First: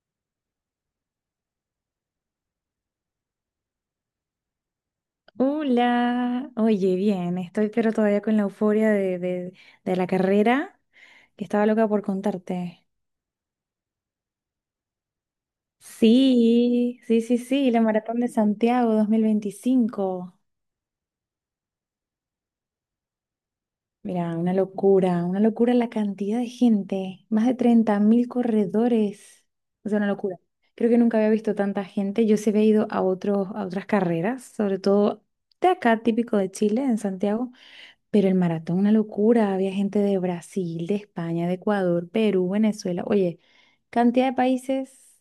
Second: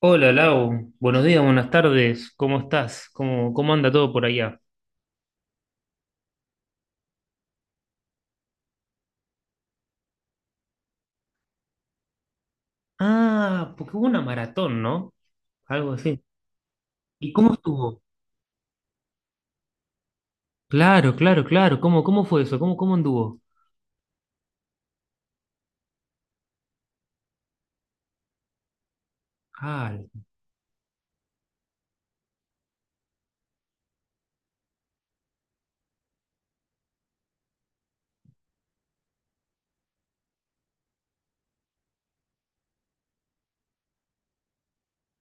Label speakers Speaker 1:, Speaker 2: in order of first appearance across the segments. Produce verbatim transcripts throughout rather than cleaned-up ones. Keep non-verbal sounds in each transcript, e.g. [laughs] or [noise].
Speaker 1: Hola Lau, buenos días, buenas tardes, ¿cómo estás? ¿Cómo, cómo anda todo por allá?
Speaker 2: Hola, oye, bien, estoy pero todavía con la euforia de, de, de la carrera, que estaba loca por contarte.
Speaker 1: Ah, porque hubo una maratón, ¿no? Algo así.
Speaker 2: Sí, sí,
Speaker 1: ¿Y
Speaker 2: sí,
Speaker 1: cómo
Speaker 2: sí, la
Speaker 1: estuvo?
Speaker 2: Maratón de Santiago dos mil veinticinco.
Speaker 1: Claro, claro, claro, ¿cómo, cómo fue eso? ¿Cómo, cómo anduvo?
Speaker 2: Mira, una locura, una locura la cantidad de gente, más de treinta mil corredores, o
Speaker 1: Ah,
Speaker 2: sea, una locura. Creo que nunca había visto tanta gente, yo se había ido a, otros, a otras carreras, sobre todo de acá, típico de Chile, en Santiago. Pero el maratón, una locura. Había gente de Brasil, de España, de Ecuador, Perú, Venezuela. Oye, cantidad de países,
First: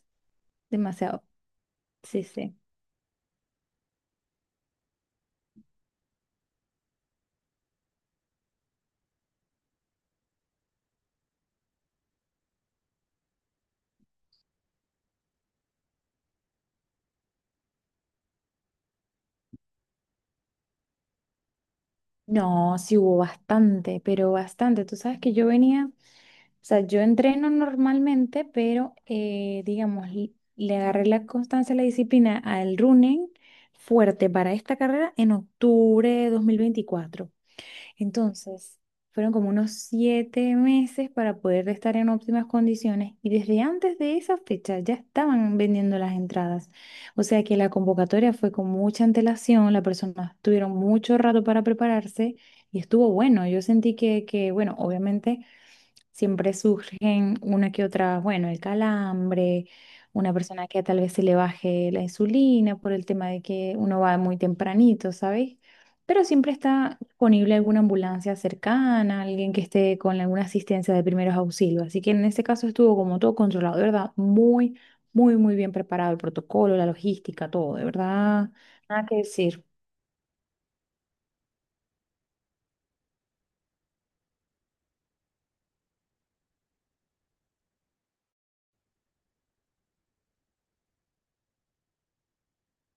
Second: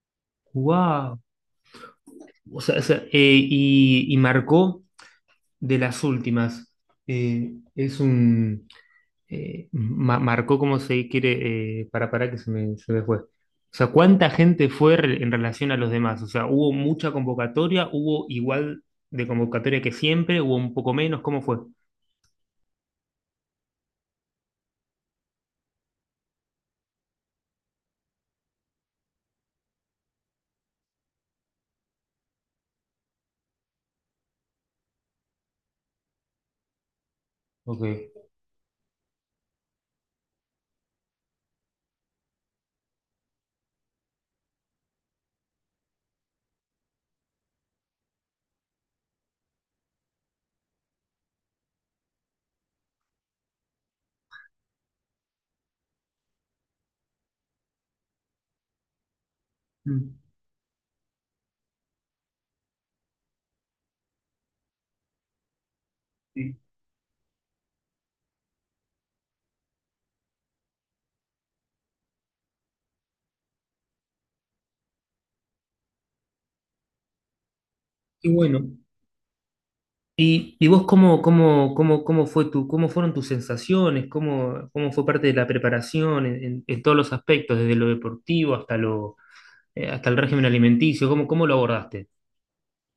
Speaker 1: wow.
Speaker 2: demasiado. Sí, sí.
Speaker 1: O sea, o sea, eh, y, y marcó de las últimas. Eh, es un, eh, ma- Marcó cómo se quiere, eh, para, para que se me, se me fue. O sea, ¿cuánta gente fue re- en relación a los demás? O sea, ¿hubo mucha convocatoria? ¿Hubo igual de convocatoria que siempre? ¿Hubo un poco menos? ¿Cómo fue?
Speaker 2: No, sí hubo bastante, pero bastante. Tú sabes que yo venía, o sea, yo entreno normalmente, pero eh, digamos, l- le agarré la constancia, la disciplina al running fuerte para esta carrera en octubre de dos mil veinticuatro.
Speaker 1: Ok.
Speaker 2: Entonces, fueron como unos siete meses para poder estar en óptimas condiciones y desde antes de esa fecha ya estaban vendiendo las entradas. O sea que la convocatoria fue con mucha antelación, las personas tuvieron mucho rato para prepararse y estuvo bueno. Yo sentí que, que bueno, obviamente. Siempre surgen una que otra, bueno, el calambre,
Speaker 1: Mm.
Speaker 2: una persona que tal vez se le baje la insulina por el tema de que uno va muy tempranito, ¿sabes? Pero siempre
Speaker 1: Sí.
Speaker 2: está disponible alguna ambulancia cercana, alguien que esté con alguna asistencia de primeros auxilios. Así que en este caso estuvo como todo controlado, de verdad, muy, muy, muy bien preparado el protocolo, la logística, todo, de
Speaker 1: Y
Speaker 2: verdad,
Speaker 1: bueno,
Speaker 2: nada que decir.
Speaker 1: ¿y, y vos cómo, cómo, cómo, cómo fue tu, cómo fueron tus sensaciones? ¿Cómo, cómo fue parte de la preparación en, en- en todos los aspectos, desde lo deportivo hasta lo, eh, hasta el régimen alimenticio? ¿Cómo, cómo lo abordaste?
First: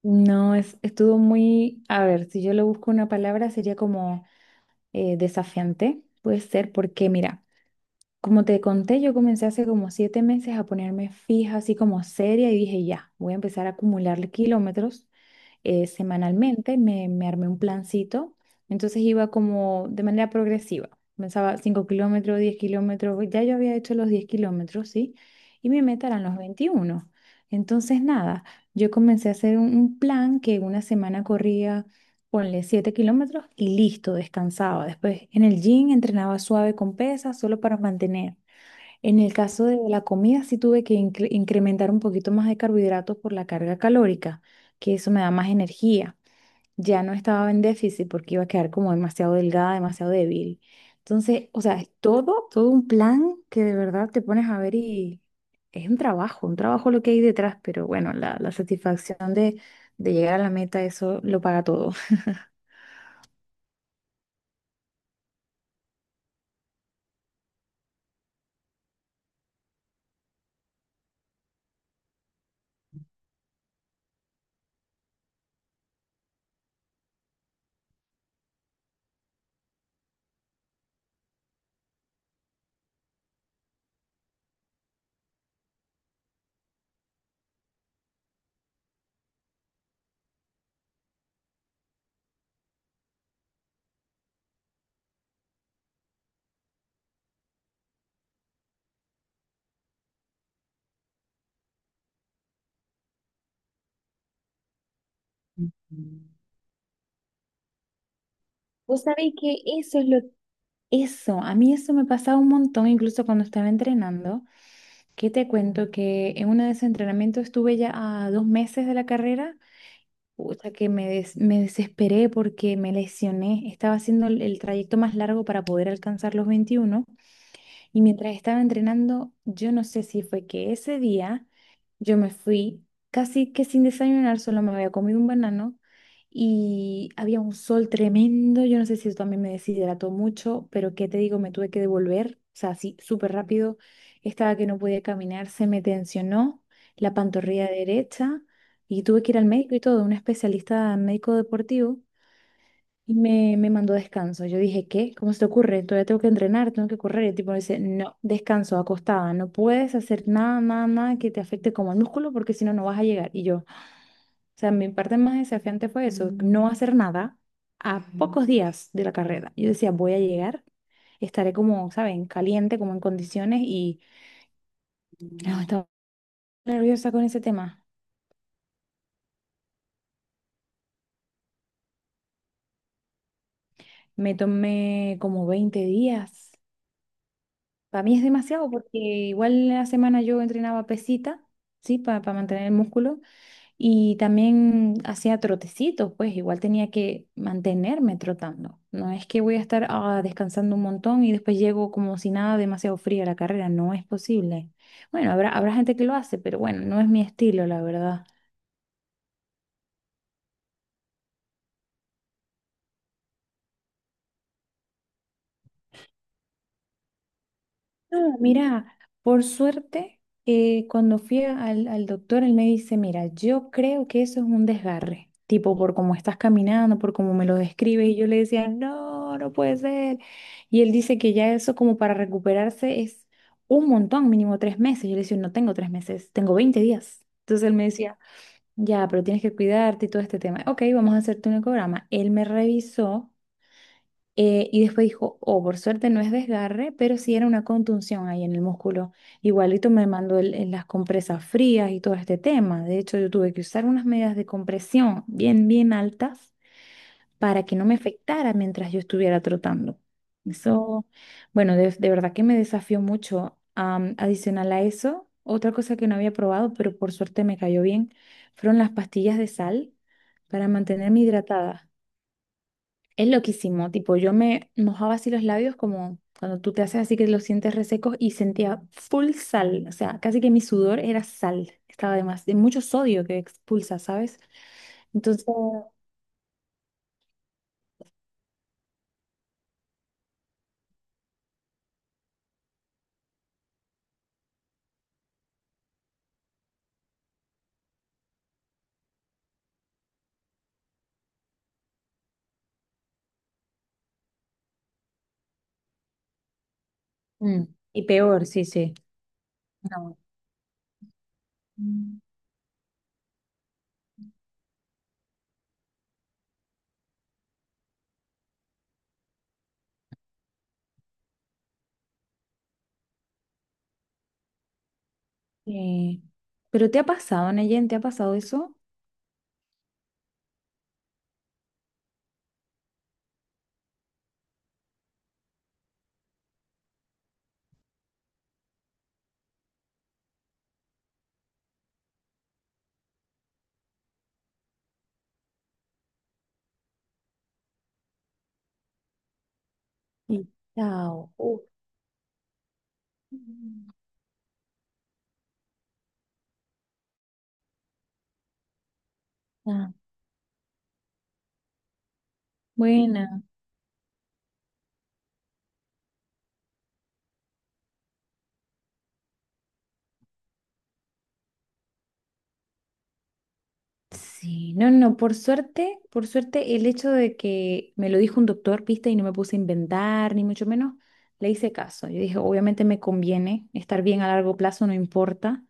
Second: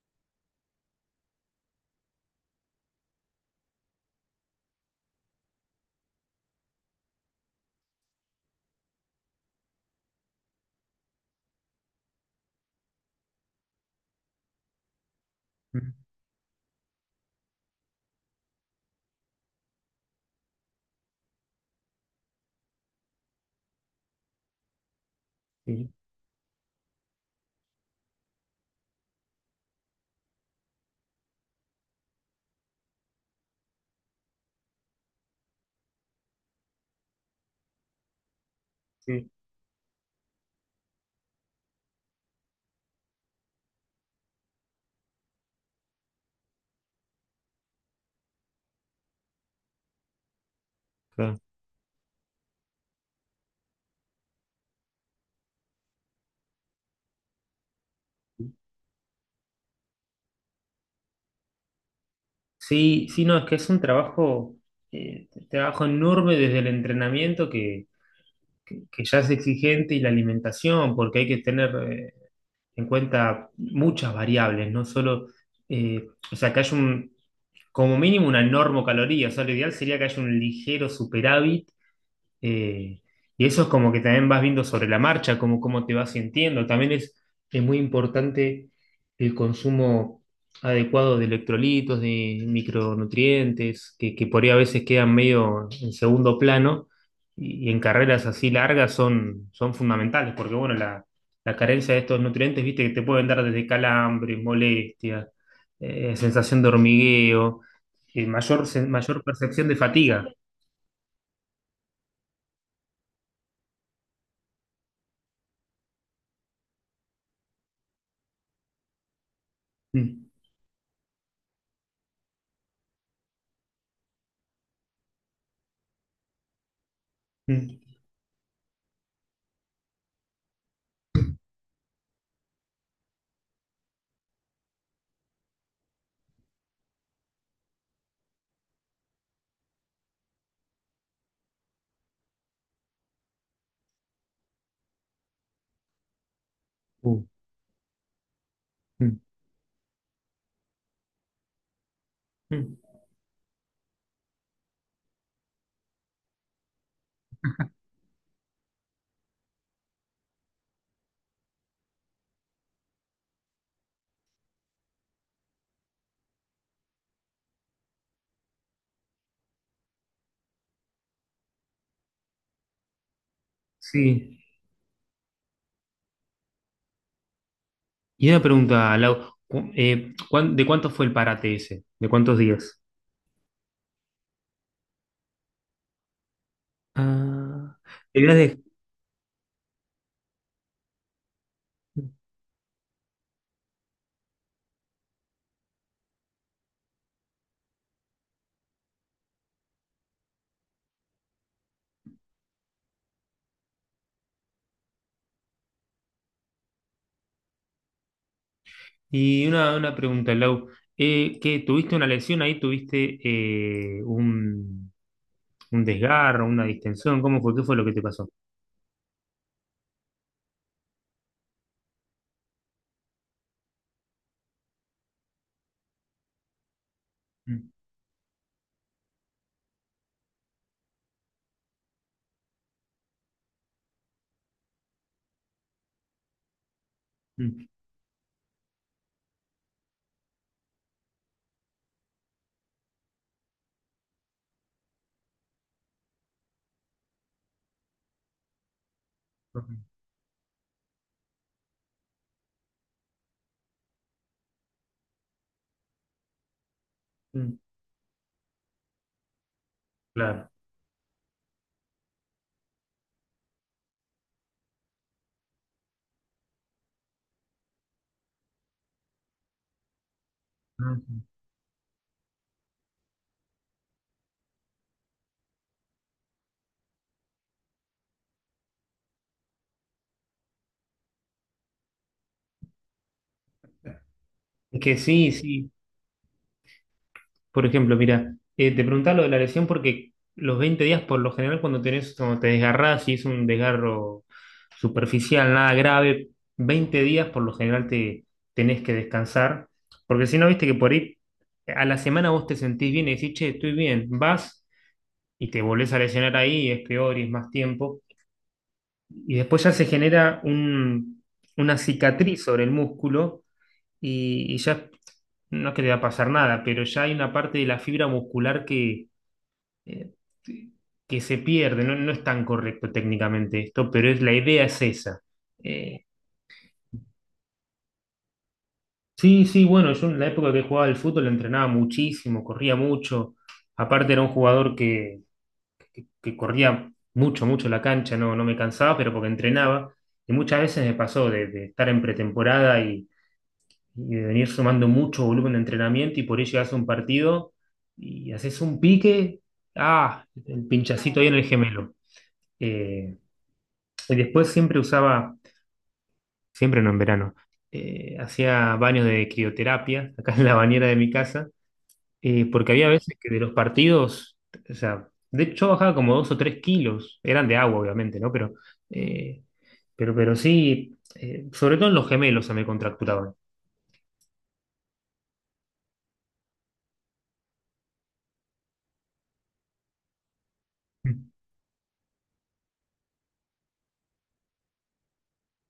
Speaker 2: No, es, estuvo muy, a ver, si yo le busco una palabra sería como eh, desafiante. Puede ser porque, mira, como te conté, yo comencé hace como siete meses a ponerme fija, así como seria, y dije, ya, voy a empezar a acumularle kilómetros eh,
Speaker 1: Mm.
Speaker 2: semanalmente, me, me armé un plancito, entonces iba como de manera progresiva, pensaba cinco kilómetros, diez kilómetros, ya yo había hecho los diez kilómetros, ¿sí? Y mi
Speaker 1: Sí,
Speaker 2: meta eran los veintiuno. Entonces, nada, yo comencé a hacer un, un plan que una semana corría, ponle siete kilómetros y listo, descansaba. Después en el gym entrenaba suave con pesas solo para mantener. En
Speaker 1: sí.
Speaker 2: el caso de la comida, sí tuve que incre- incrementar un poquito más de carbohidratos por la carga calórica, que eso me da más energía. Ya no estaba en déficit porque iba a quedar como demasiado delgada, demasiado débil.
Speaker 1: Claro.
Speaker 2: Entonces, o sea, es todo, todo un plan que de verdad te pones a ver y es un trabajo, un trabajo lo que hay detrás, pero bueno, la, la satisfacción de, de llegar a la meta, eso lo paga todo.
Speaker 1: Sí, sí, no, es que es un trabajo, eh, trabajo enorme desde el entrenamiento que, que- que ya es exigente, y la alimentación, porque hay que tener eh, en cuenta muchas variables, no solo, eh, o sea, que haya un, como mínimo una normocaloría, o sea, lo ideal sería que haya un ligero superávit, eh, y eso es como que también vas viendo sobre la marcha, cómo, cómo te vas sintiendo. También es, es muy importante el consumo adecuado de electrolitos, de micronutrientes, que, que por ahí a veces quedan medio en segundo plano y, y en carreras así largas son, son fundamentales, porque bueno, la, la carencia de estos nutrientes, viste, que te pueden dar desde calambres, molestias,
Speaker 2: Ujú.
Speaker 1: eh, sensación de hormigueo, eh, mayor, sen-
Speaker 2: Vos
Speaker 1: mayor
Speaker 2: sabéis que
Speaker 1: percepción de
Speaker 2: eso es lo,
Speaker 1: fatiga.
Speaker 2: eso, a mí eso me pasaba un montón, incluso cuando estaba entrenando. ¿Qué te cuento? Que en uno de esos entrenamientos estuve ya a dos meses de la carrera,
Speaker 1: Mm,
Speaker 2: pucha, que me, des- me desesperé porque me lesioné. Estaba haciendo el, el trayecto más largo para poder alcanzar los veintiuno.
Speaker 1: mm.
Speaker 2: Y mientras estaba entrenando, yo no sé si fue que ese día yo me fui casi que sin desayunar, solo me había comido un banano y había un sol tremendo. Yo no sé si eso también me deshidrató mucho, pero qué te digo, me tuve que devolver, o sea, así súper rápido. Estaba que no podía caminar, se me tensionó la
Speaker 1: Uh.
Speaker 2: pantorrilla derecha y
Speaker 1: Mm,
Speaker 2: tuve que ir al médico y todo, un especialista médico deportivo.
Speaker 1: mm.
Speaker 2: Y me, me mandó descanso. Yo dije, ¿qué? ¿Cómo se te ocurre? Todavía tengo que entrenar, tengo que correr. Y el tipo me dice, no, descanso, acostada. No puedes hacer nada, nada, nada que te afecte como el músculo porque si no, no vas a llegar. Y yo, o sea, mi parte más desafiante fue eso, no hacer nada a pocos días de la carrera. Yo decía, voy a llegar, estaré como, ¿saben? Caliente, como en condiciones y
Speaker 1: Sí.
Speaker 2: no, estaba nerviosa con ese tema.
Speaker 1: Y una pregunta, Lau, cu- eh, ¿cuán- ¿de cuánto fue el parate ese? ¿De cuántos días?
Speaker 2: Me tomé como veinte días.
Speaker 1: Ah,
Speaker 2: Para mí
Speaker 1: te
Speaker 2: es
Speaker 1: habías dej-
Speaker 2: demasiado porque igual la semana yo entrenaba pesita, ¿sí? Para mantener el músculo y también hacía trotecitos, pues igual tenía que mantenerme trotando. No es que voy a estar ah, descansando un montón y después llego como si nada demasiado fría a la carrera, no es posible. Bueno, habrá, habrá gente que lo hace, pero bueno, no es mi estilo, la verdad.
Speaker 1: Y una, una pregunta, Lau, eh, ¿qué, tuviste una lesión ahí? ¿Tuviste eh, un, un desgarro, una distensión? ¿Cómo fue? ¿Qué fue lo que te pasó?
Speaker 2: Mira, por suerte, eh, cuando fui al, al doctor, él me dice, mira, yo creo que eso es un desgarre, tipo por cómo estás caminando, por cómo me lo
Speaker 1: Mm,
Speaker 2: describes, y yo le decía, no, no puede ser. Y él dice que ya eso como para recuperarse es un montón, mínimo tres meses. Yo le decía, no tengo tres meses, tengo veinte días.
Speaker 1: mm,
Speaker 2: Entonces él me decía, ya, pero tienes que cuidarte y todo este tema. Ok, vamos a hacerte un ecograma. Él me revisó. Eh, y después dijo, oh, por suerte no es desgarre, pero sí era una contunción ahí en el músculo.
Speaker 1: ok,
Speaker 2: Igualito me mandó el- el- las compresas frías y todo este tema. De hecho, yo tuve que usar unas medidas de compresión bien, bien altas
Speaker 1: mm.
Speaker 2: para que no me afectara mientras yo estuviera trotando.
Speaker 1: Claro.
Speaker 2: Eso, bueno, de, de verdad que me desafió mucho. Am, adicional a eso, otra cosa que no había probado, pero por suerte me cayó bien, fueron las pastillas de sal para
Speaker 1: Ah,
Speaker 2: mantenerme
Speaker 1: sí.
Speaker 2: hidratada. Es loquísimo, tipo, yo me mojaba así los labios como cuando tú te haces así que los sientes resecos y sentía full sal, o sea, casi que mi sudor era sal, estaba además de mucho sodio que expulsa, ¿sabes?
Speaker 1: Es que sí,
Speaker 2: Entonces,
Speaker 1: sí. Por ejemplo, mira, eh, te preguntaba lo de la lesión porque los veinte días, por lo general, cuando tenés, cuando te desgarrás, si es un desgarro superficial, nada grave, veinte días por lo general te tenés que descansar, porque si no, viste que por ahí a la semana vos te sentís bien y decís, che, estoy bien, vas y te volvés a lesionar ahí, y es peor y es más
Speaker 2: Mm,
Speaker 1: tiempo,
Speaker 2: y peor, sí, sí.
Speaker 1: y después ya se
Speaker 2: No.
Speaker 1: genera un- una
Speaker 2: mm,
Speaker 1: cicatriz sobre el músculo y, y ya no es que te va a pasar nada, pero ya hay una parte de la fibra muscular que, eh, que se pierde. No, no es tan correcto técnicamente esto, pero es, la idea es esa. Eh,
Speaker 2: eh, ¿pero te ha pasado, Neyen? ¿Te ha pasado eso?
Speaker 1: sí, sí, bueno, yo en la época que jugaba al fútbol entrenaba muchísimo, corría mucho. Aparte era un jugador que, que corría mucho, mucho la cancha, no, no me cansaba, pero porque entrenaba. Y muchas veces me pasó de, de estar en pretemporada y de venir sumando mucho volumen de entrenamiento, y por ahí llegas a un partido y haces un pique, ah,
Speaker 2: Mm.
Speaker 1: el pinchacito ahí
Speaker 2: Chao.
Speaker 1: en el
Speaker 2: Uh,
Speaker 1: gemelo. Eh,
Speaker 2: Mm.
Speaker 1: y después siempre usaba, siempre no en verano, eh, hacía baños de
Speaker 2: Ah,
Speaker 1: crioterapia [laughs] acá en la bañera de mi casa, eh, porque había veces que de
Speaker 2: buena.
Speaker 1: los partidos, o sea, de hecho yo bajaba como dos o tres kilos, eran de agua obviamente, ¿no? Pero, eh, pero, pero sí, eh, sobre todo en los gemelos se me contracturaban.
Speaker 2: Sí, no, no, no, por suerte, por suerte el hecho de que me lo dijo un doctor, viste, y no me puse a inventar, ni mucho menos, le hice caso. Yo dije, obviamente me conviene estar bien a largo plazo, no importa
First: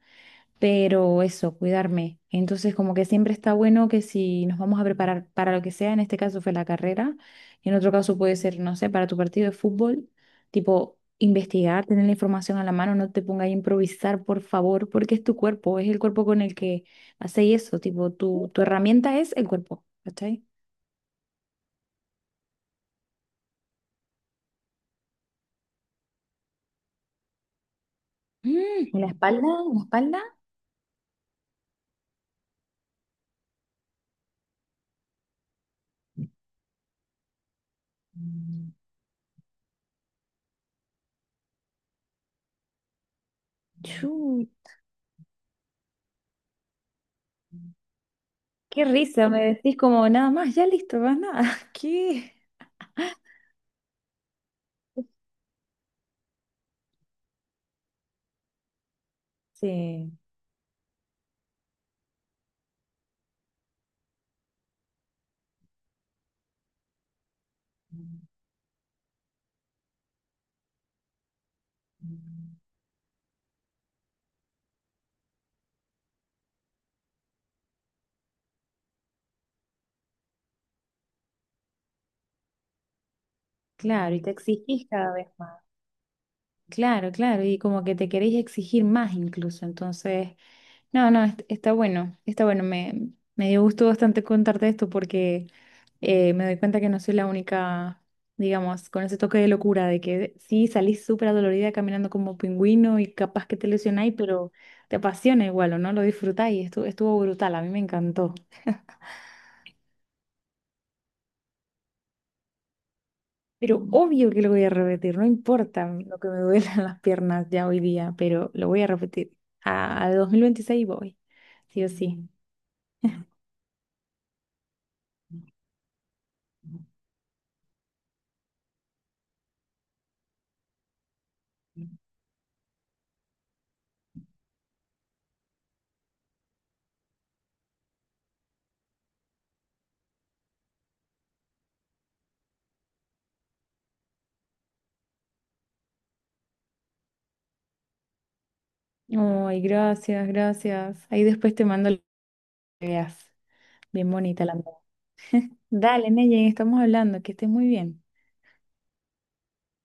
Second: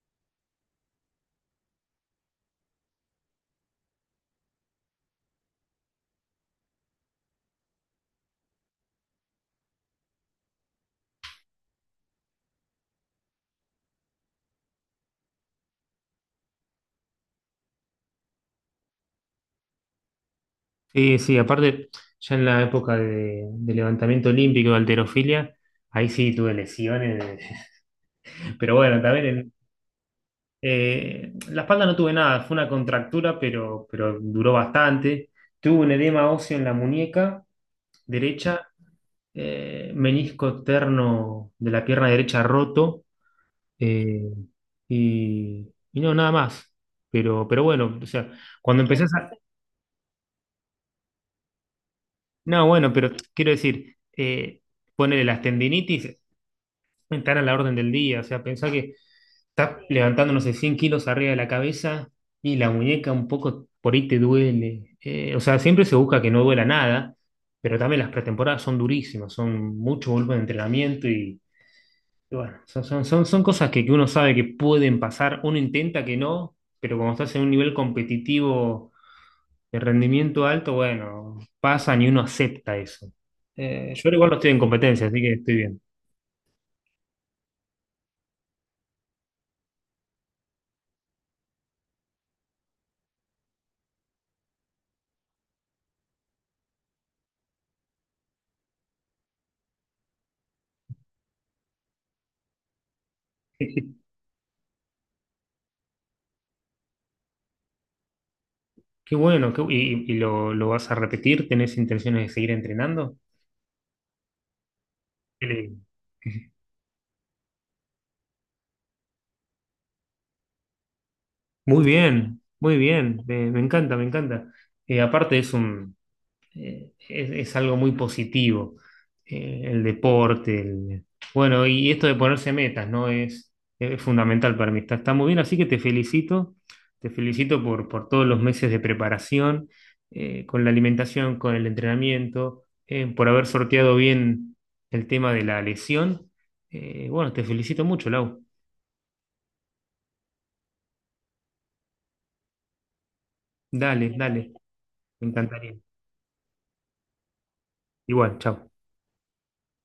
Speaker 2: pero eso, cuidarme. Entonces, como que siempre está bueno que si nos vamos a preparar para lo que sea, en este caso fue la carrera, en otro caso puede ser, no sé, para tu partido de fútbol, tipo investigar, tener la información a la mano, no te pongas a improvisar, por favor, porque es tu cuerpo, es el cuerpo con el que hacéis eso, tipo tu, tu herramienta es el cuerpo, ¿cachai?
Speaker 1: Sí, sí, aparte, ya en la época de, de levantamiento olímpico de halterofilia, ahí sí tuve lesiones, [laughs] pero
Speaker 2: Mm, ¿y
Speaker 1: bueno,
Speaker 2: la
Speaker 1: también
Speaker 2: espalda?
Speaker 1: en-
Speaker 2: ¿En ¿La espalda?
Speaker 1: eh, la espalda no tuve nada, fue una contractura, pero, pero duró bastante. Tuve un edema óseo en la muñeca derecha,
Speaker 2: Mm.
Speaker 1: eh, menisco terno de la pierna derecha roto, eh,
Speaker 2: Chu,
Speaker 1: y, y no, nada más. Pero, pero bueno, o sea, cuando
Speaker 2: qué
Speaker 1: empezás
Speaker 2: risa,
Speaker 1: a...
Speaker 2: me decís como nada más, ya listo, más nada. [laughs] ¿Qué?
Speaker 1: No, bueno, pero quiero decir... eh, Ponele las tendinitis, estar a la orden del día. O sea, pensá que estás
Speaker 2: Sí.
Speaker 1: levantando, no sé, cien kilos arriba de la cabeza y la muñeca un poco por ahí te duele. Eh, o sea, siempre se busca que no duela nada, pero también las pretemporadas son durísimas, son mucho volumen de entrenamiento, y, y bueno, son, son, son, son cosas que, que uno sabe que pueden pasar, uno intenta que no, pero cuando estás en un nivel competitivo de rendimiento alto, bueno, pasan y uno acepta eso. Eh, yo
Speaker 2: Claro, y
Speaker 1: igual
Speaker 2: te
Speaker 1: no estoy en
Speaker 2: exigís
Speaker 1: competencia,
Speaker 2: cada
Speaker 1: así
Speaker 2: vez
Speaker 1: que estoy
Speaker 2: más.
Speaker 1: bien.
Speaker 2: Claro, claro, y como que te queréis exigir más incluso. Entonces, no, no, est- está bueno, está bueno. Me, me dio gusto bastante contarte esto porque eh, me doy cuenta que no soy la única, digamos, con ese toque de locura de que sí salís súper adolorida caminando como pingüino y capaz que te
Speaker 1: [laughs]
Speaker 2: lesionáis, pero te apasiona igual, ¿o no? Lo disfrutáis. Estuvo, estuvo brutal, a mí me encantó.
Speaker 1: Qué bueno, qué bu- ¿y, y lo, lo vas a repetir? ¿Tenés intenciones de seguir entrenando?
Speaker 2: Pero obvio que lo voy a repetir, no
Speaker 1: Qué lindo.
Speaker 2: importa lo que me duelan [laughs] las piernas ya hoy día, pero lo voy a repetir. A, a dos mil veintiséis voy,
Speaker 1: Muy
Speaker 2: sí o sí.
Speaker 1: bien, muy bien, me, me encanta, me encanta. Eh, aparte es un, eh, es, es algo muy positivo, eh, el deporte, el- bueno, y esto de ponerse metas, ¿no? Es, es fundamental para mí, está, está muy bien, así que te felicito, te felicito por, por todos los meses de preparación, eh, con la alimentación, con el entrenamiento, eh, por haber sorteado bien el tema de la lesión. Eh, bueno, te felicito mucho, Lau.
Speaker 2: Ay, gracias, gracias. Ahí después te mando lo que veas. Bien
Speaker 1: Dale,
Speaker 2: bonita
Speaker 1: dale,
Speaker 2: la moda.
Speaker 1: me encantaría.
Speaker 2: Dale, Neyen, estamos hablando, que estés muy bien.
Speaker 1: Igual, chao.